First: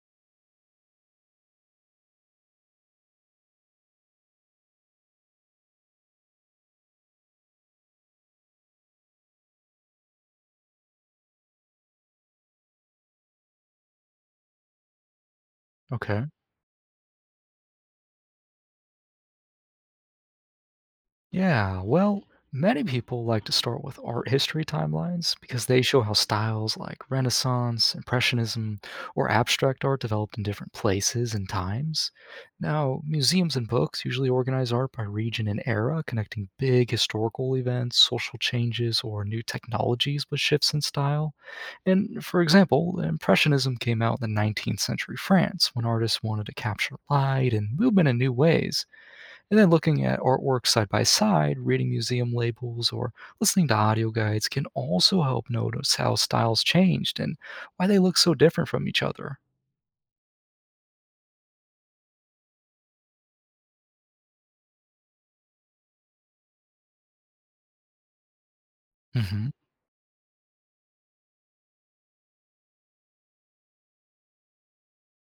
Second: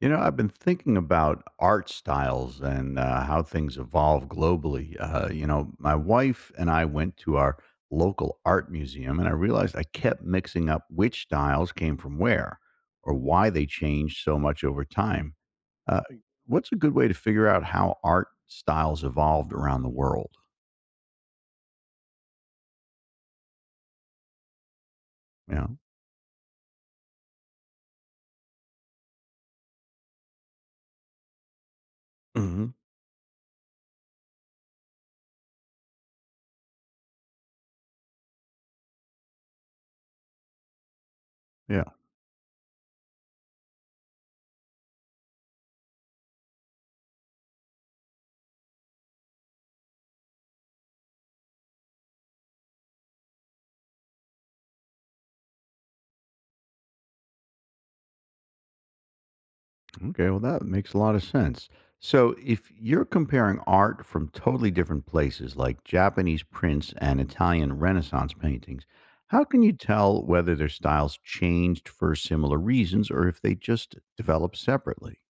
You know, I've been thinking about art styles and how things evolve globally. My wife and I went to our local art museum, and I realized I kept mixing up which styles came from where or why they changed so much over time. Uh, Okay. what's a good way to figure out how art styles evolved around the world? Yeah. Well, many people like to start with art history timelines You because know? they show how styles like Renaissance, Impressionism, or abstract art developed in different places and times. Hmm. Now, museums and books usually organize art by region and era, connecting big historical events, social changes, or new technologies with shifts in style. Yeah. And for example, Impressionism came out in the 19th century France when artists wanted to capture light and movement in new ways. And then looking at artwork side by side, reading museum labels, or listening to audio guides can also help notice how styles changed and why they look so different from each other. Okay, well, that makes a lot of sense. So, if you're comparing art from totally different places, like Japanese prints and Italian Renaissance paintings, how hmm can you tell whether their styles changed for similar reasons or if they just developed separately?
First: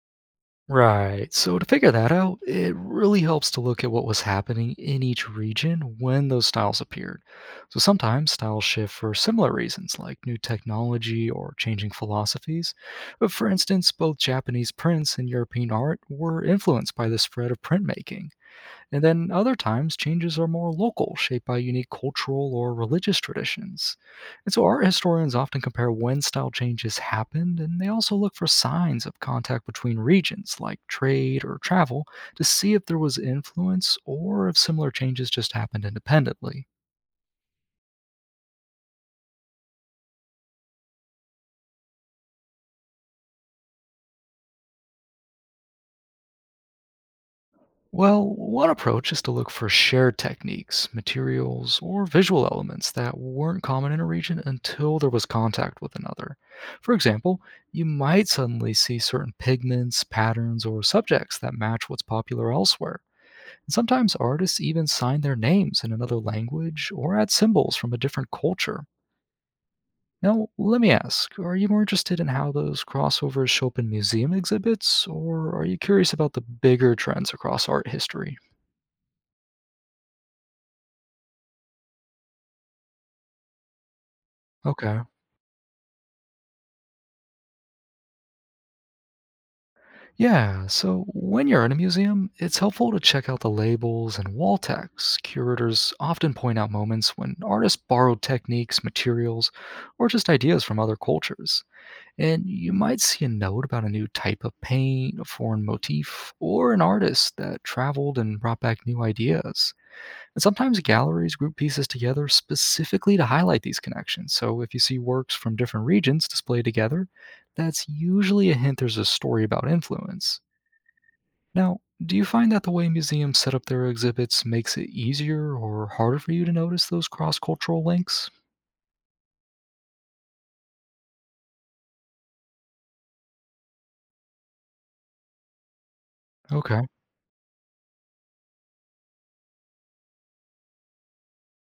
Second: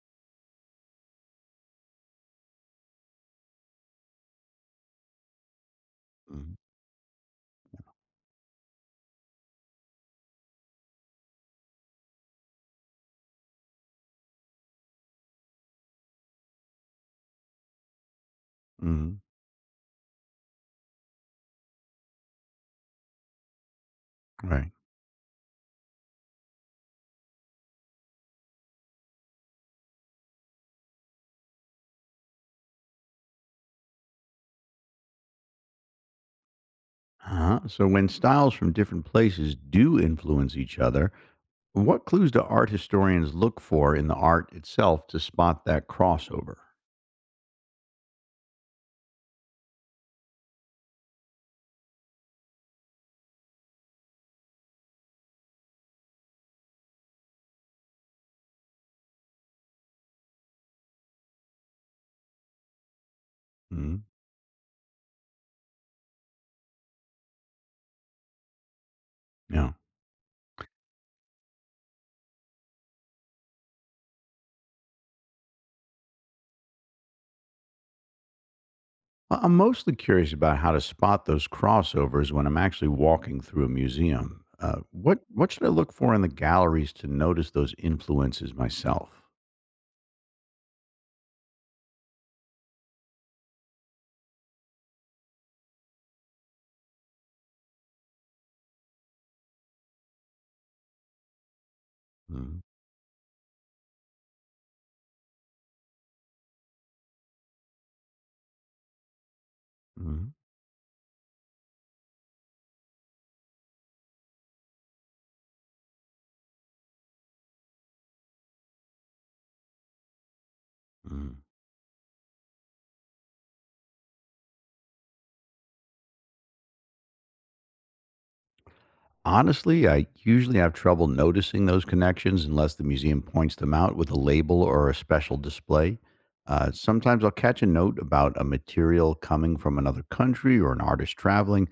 Right. So to figure that out, it really helps to look at what was happening in each region when those styles appeared. So sometimes styles shift for similar reasons, like new technology or changing philosophies. But for instance, both Japanese prints and European art were influenced by the spread of printmaking. And Mm-hmm. then other times, changes are more local, shaped by unique cultural or religious traditions. And so Right. art historians often compare when style changes happened, and they also look for signs of contact between regions, like trade or travel, to see if there was influence or if similar changes just happened independently. Uh-huh. So, when styles from different places do influence each other, what clues do art historians look for in the art itself to spot that crossover? Well, one approach is to look for shared techniques, materials, or visual elements that weren't common in a region until there was contact with another. For example, you might suddenly see certain pigments, patterns, or subjects that match what's popular elsewhere. And Hmm. sometimes artists even sign their names in another language or add symbols from a different culture. Yeah. Now, let me ask, are you more interested in how those crossovers show up in museum exhibits, or are you curious about the bigger trends across art history? Well, I'm mostly curious about how to spot those crossovers when I'm actually walking through a museum. Okay. What should I look for in the galleries to notice those influences myself? Yeah, so when you're in a museum, it's helpful to check out the labels and wall text. Curators often point out moments when artists borrowed techniques, materials, or just ideas from other cultures. And Mhm, you might see a note about a new type of paint, a foreign motif, or an artist that traveled and brought back new ideas. mhm, And sometimes galleries group pieces together specifically to highlight these connections. So if you see works from different regions displayed together, that's usually a hint there's a story about influence. mhm. Now, do you find that the way museums set up their exhibits makes it easier or harder for you to notice those cross cultural links? Honestly, I usually have trouble noticing those connections unless the museum points them out with a label or a special display. Okay, Sometimes I'll catch a note about a material coming from another country or an artist traveling,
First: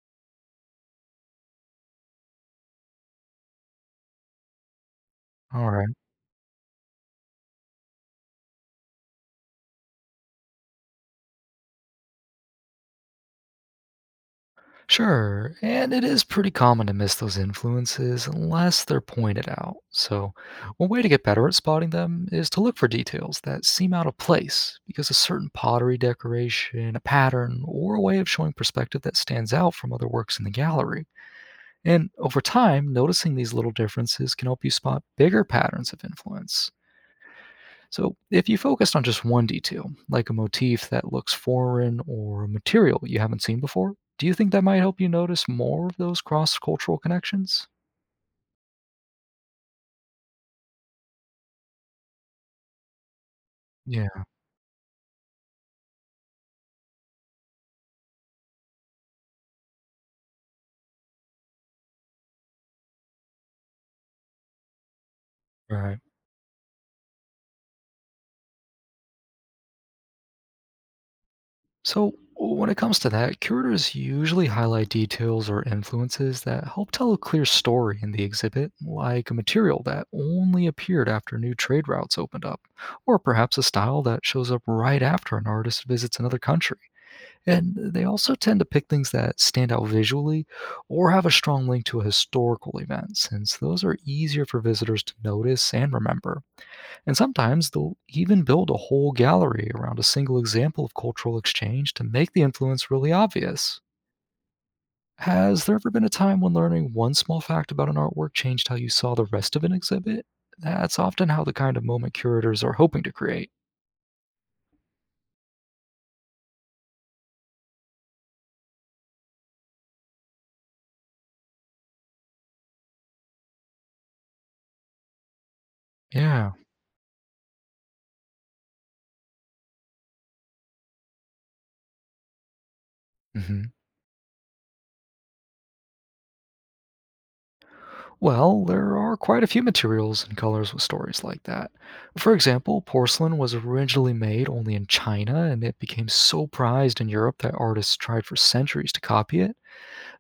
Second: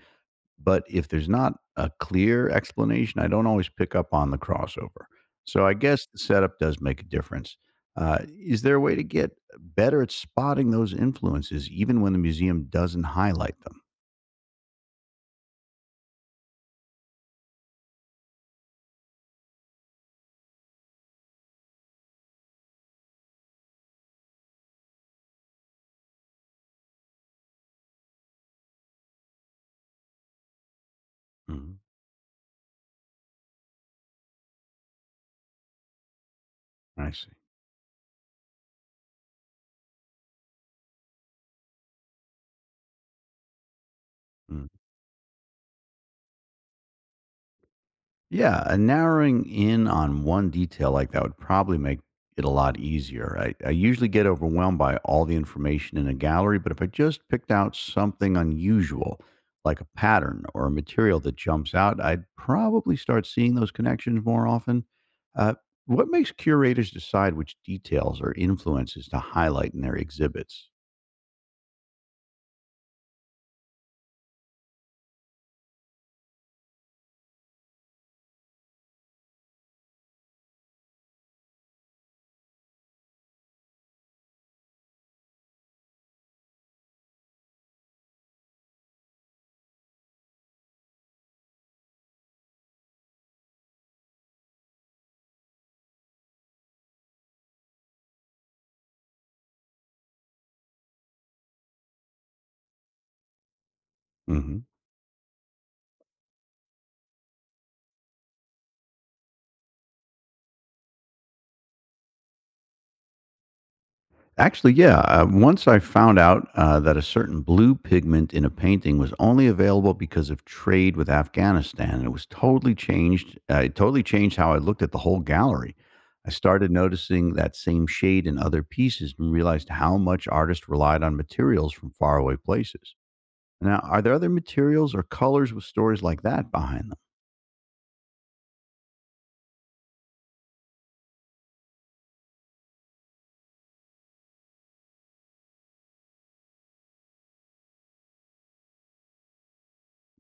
but if there's not a clear explanation, I don't always pick up on the crossover. So all I right. guess the setup does make a difference. Is there a way to get better at spotting those influences even when the museum doesn't highlight them? Sure, and it is pretty common to miss those influences unless they're pointed out. So, one way to get better at spotting them is to look for details that seem out of place, because a certain pottery decoration, a pattern, or a way of showing perspective that stands out from other works in the gallery. Mhm. And over time, noticing these little differences can help you spot bigger patterns of influence. I see. So, if you focused on just one detail, like a motif that looks foreign or a material you haven't seen before, do you think Mm. that might help you notice more of those cross cultural connections? Yeah, and narrowing in on one detail like that would probably make it a lot easier. I usually Yeah, get overwhelmed by all the information in a gallery, but if I just picked out something unusual, like a pattern or a material that jumps out, I'd probably start seeing those connections more often. Uh, right. what makes curators decide which details or influences to highlight in their exhibits? So, when it comes to that, curators usually highlight details or influences that help tell a clear story in the exhibit, like a material that only appeared after new trade routes opened up, or perhaps a style that shows up right after an artist visits another country. And they also tend to pick things that stand out visually or have a strong link to a historical event, since those are easier for visitors to notice and remember. And sometimes they'll even build a whole gallery around a single example of cultural exchange to make the influence really obvious. Mm-hmm. Has there ever been a time when learning one small fact about an artwork changed how you saw the rest of an exhibit? That's often how the kind of moment curators are hoping to create. Actually, yeah. Once I found out that a certain blue pigment in a painting was only available because of trade with Afghanistan, and it was totally changed. It totally changed how I looked at the whole gallery. I Yeah. started noticing that same shade in other pieces and realized how much artists relied on materials from faraway places. hmm Now, are there other materials or colors with stories like that behind them? Well, there are quite a few materials and colors with stories like that. For example, porcelain was originally made only in China, and it became so prized in Europe that artists tried for centuries to copy it.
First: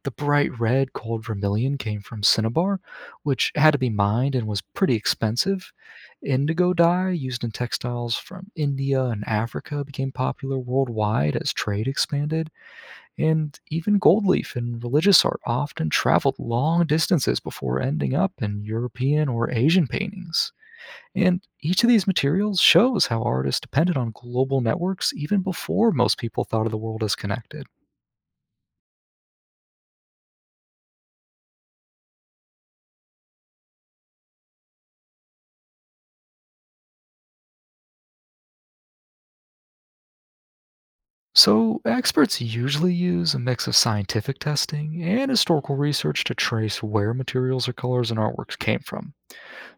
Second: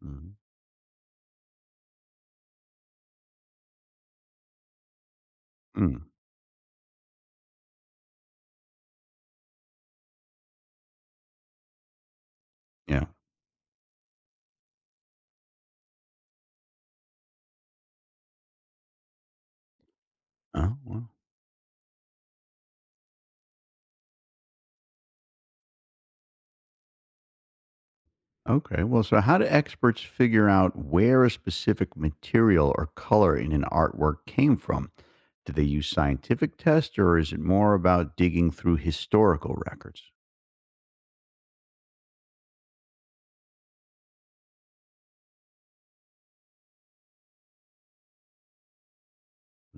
The Mm-hmm. bright red called vermilion came from cinnabar, which had to be mined and was pretty expensive. Mm, Indigo dye, used in textiles from India and Africa, became popular worldwide as trade expanded. yeah. And even gold leaf and religious art often traveled long distances before ending up in European or Asian paintings. Oh, wow. And each of these materials shows how artists depended on global networks even before most people thought of the world as connected. Okay. Well, so how do experts figure out where a specific material or color in an artwork came from? Do they use scientific tests or is it more about digging through historical records? So, experts usually use a mix of scientific testing and historical research to trace where materials or colors and artworks came from.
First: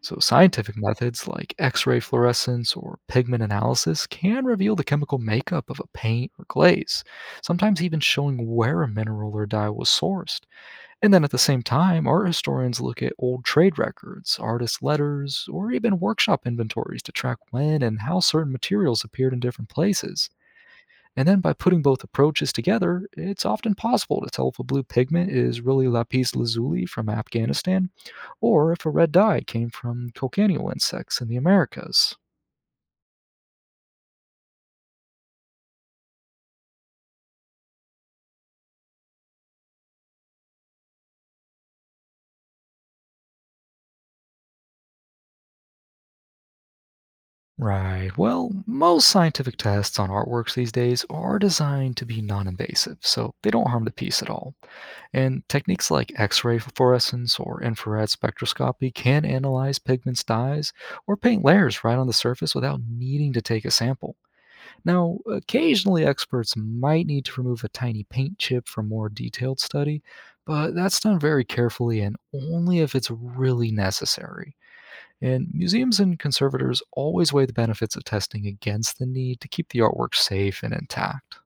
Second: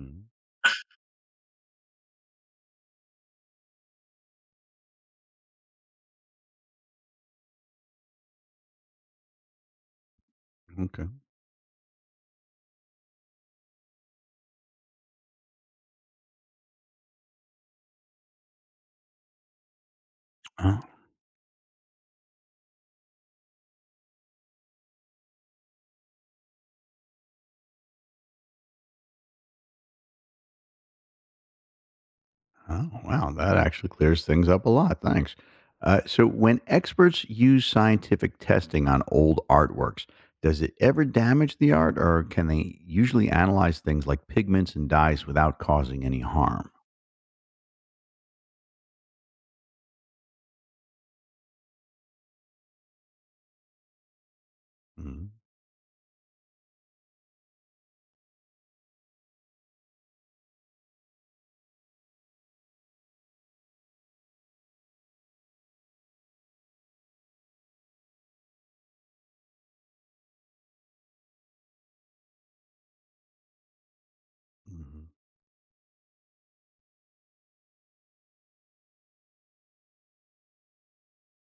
So, scientific methods like X ray fluorescence or pigment analysis can reveal the chemical makeup of a paint or glaze, sometimes even showing where a mineral or dye was sourced. Okay. And then at the same time, art historians look at old trade records, artist letters, or even workshop inventories to track when and how certain materials appeared in different places. Oh. And then by putting both approaches together, it's often possible to tell if a blue pigment is really lapis lazuli from Afghanistan, or if a red dye came from cochineal insects in the Americas. Oh, wow. That actually clears things up a lot. Thanks. So, when experts use scientific testing on old artworks, does it ever damage the art or can they usually analyze things like pigments and dyes without causing any harm? Right, well, most scientific tests on artworks these days are designed to be non invasive, so they don't harm the piece at all. And techniques like X ray fluorescence or infrared spectroscopy can analyze pigments, dyes, or paint layers right on the surface without needing to take a sample. Now, occasionally experts might need to remove a tiny paint chip for more detailed study, but that's done very carefully and only if it's really necessary. Mhm. And museums and conservators always weigh the benefits of testing against the need to keep the artwork safe and intact.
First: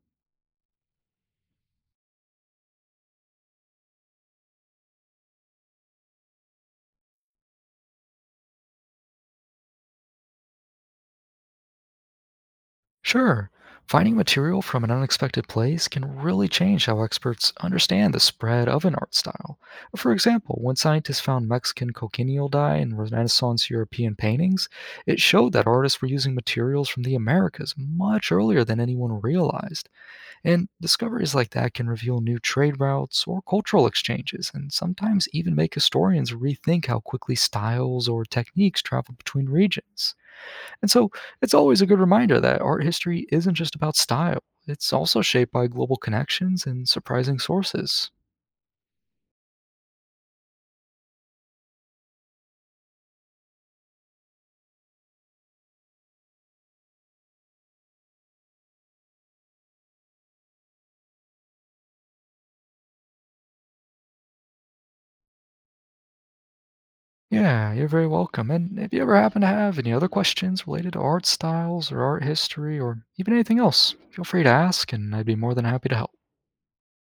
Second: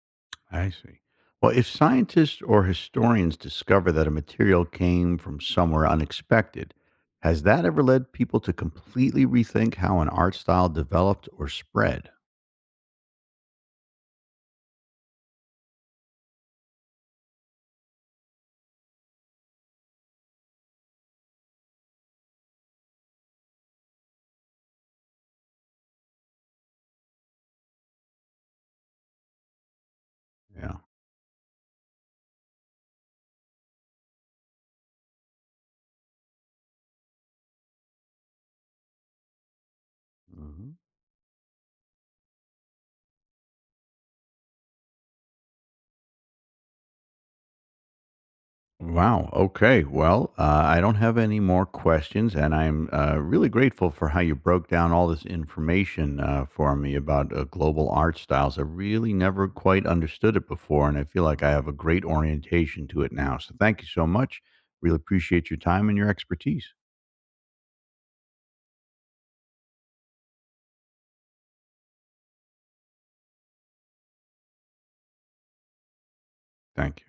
I see. Well, if scientists or historians discover that a material came from somewhere unexpected, has that ever led people to completely rethink how an art style developed or spread? Sure, finding material from an unexpected place can really change how experts understand the spread of an art style. For example, when scientists found Mexican cochineal dye in Renaissance European paintings, it showed that artists were using materials from the Americas much earlier than anyone realized. And Yeah. discoveries like that can reveal new trade routes or cultural exchanges, and sometimes even make historians rethink how quickly styles or techniques travel between regions. Hmm. And so it's always a good reminder that art history isn't just about style; it's also shaped by global connections and surprising sources. Wow. Okay. Well, I don't have any more questions, and I'm really grateful for how you broke down all this information for me about global art styles. I really never quite understood it before, and I feel like I have a great orientation to it now. So, thank you so much. Really appreciate your time and your expertise. Yeah, you're very welcome. And if you ever happen to have any other questions related to art styles or art history or even anything else, feel free to ask, and I'd be more than happy to help. Thank you.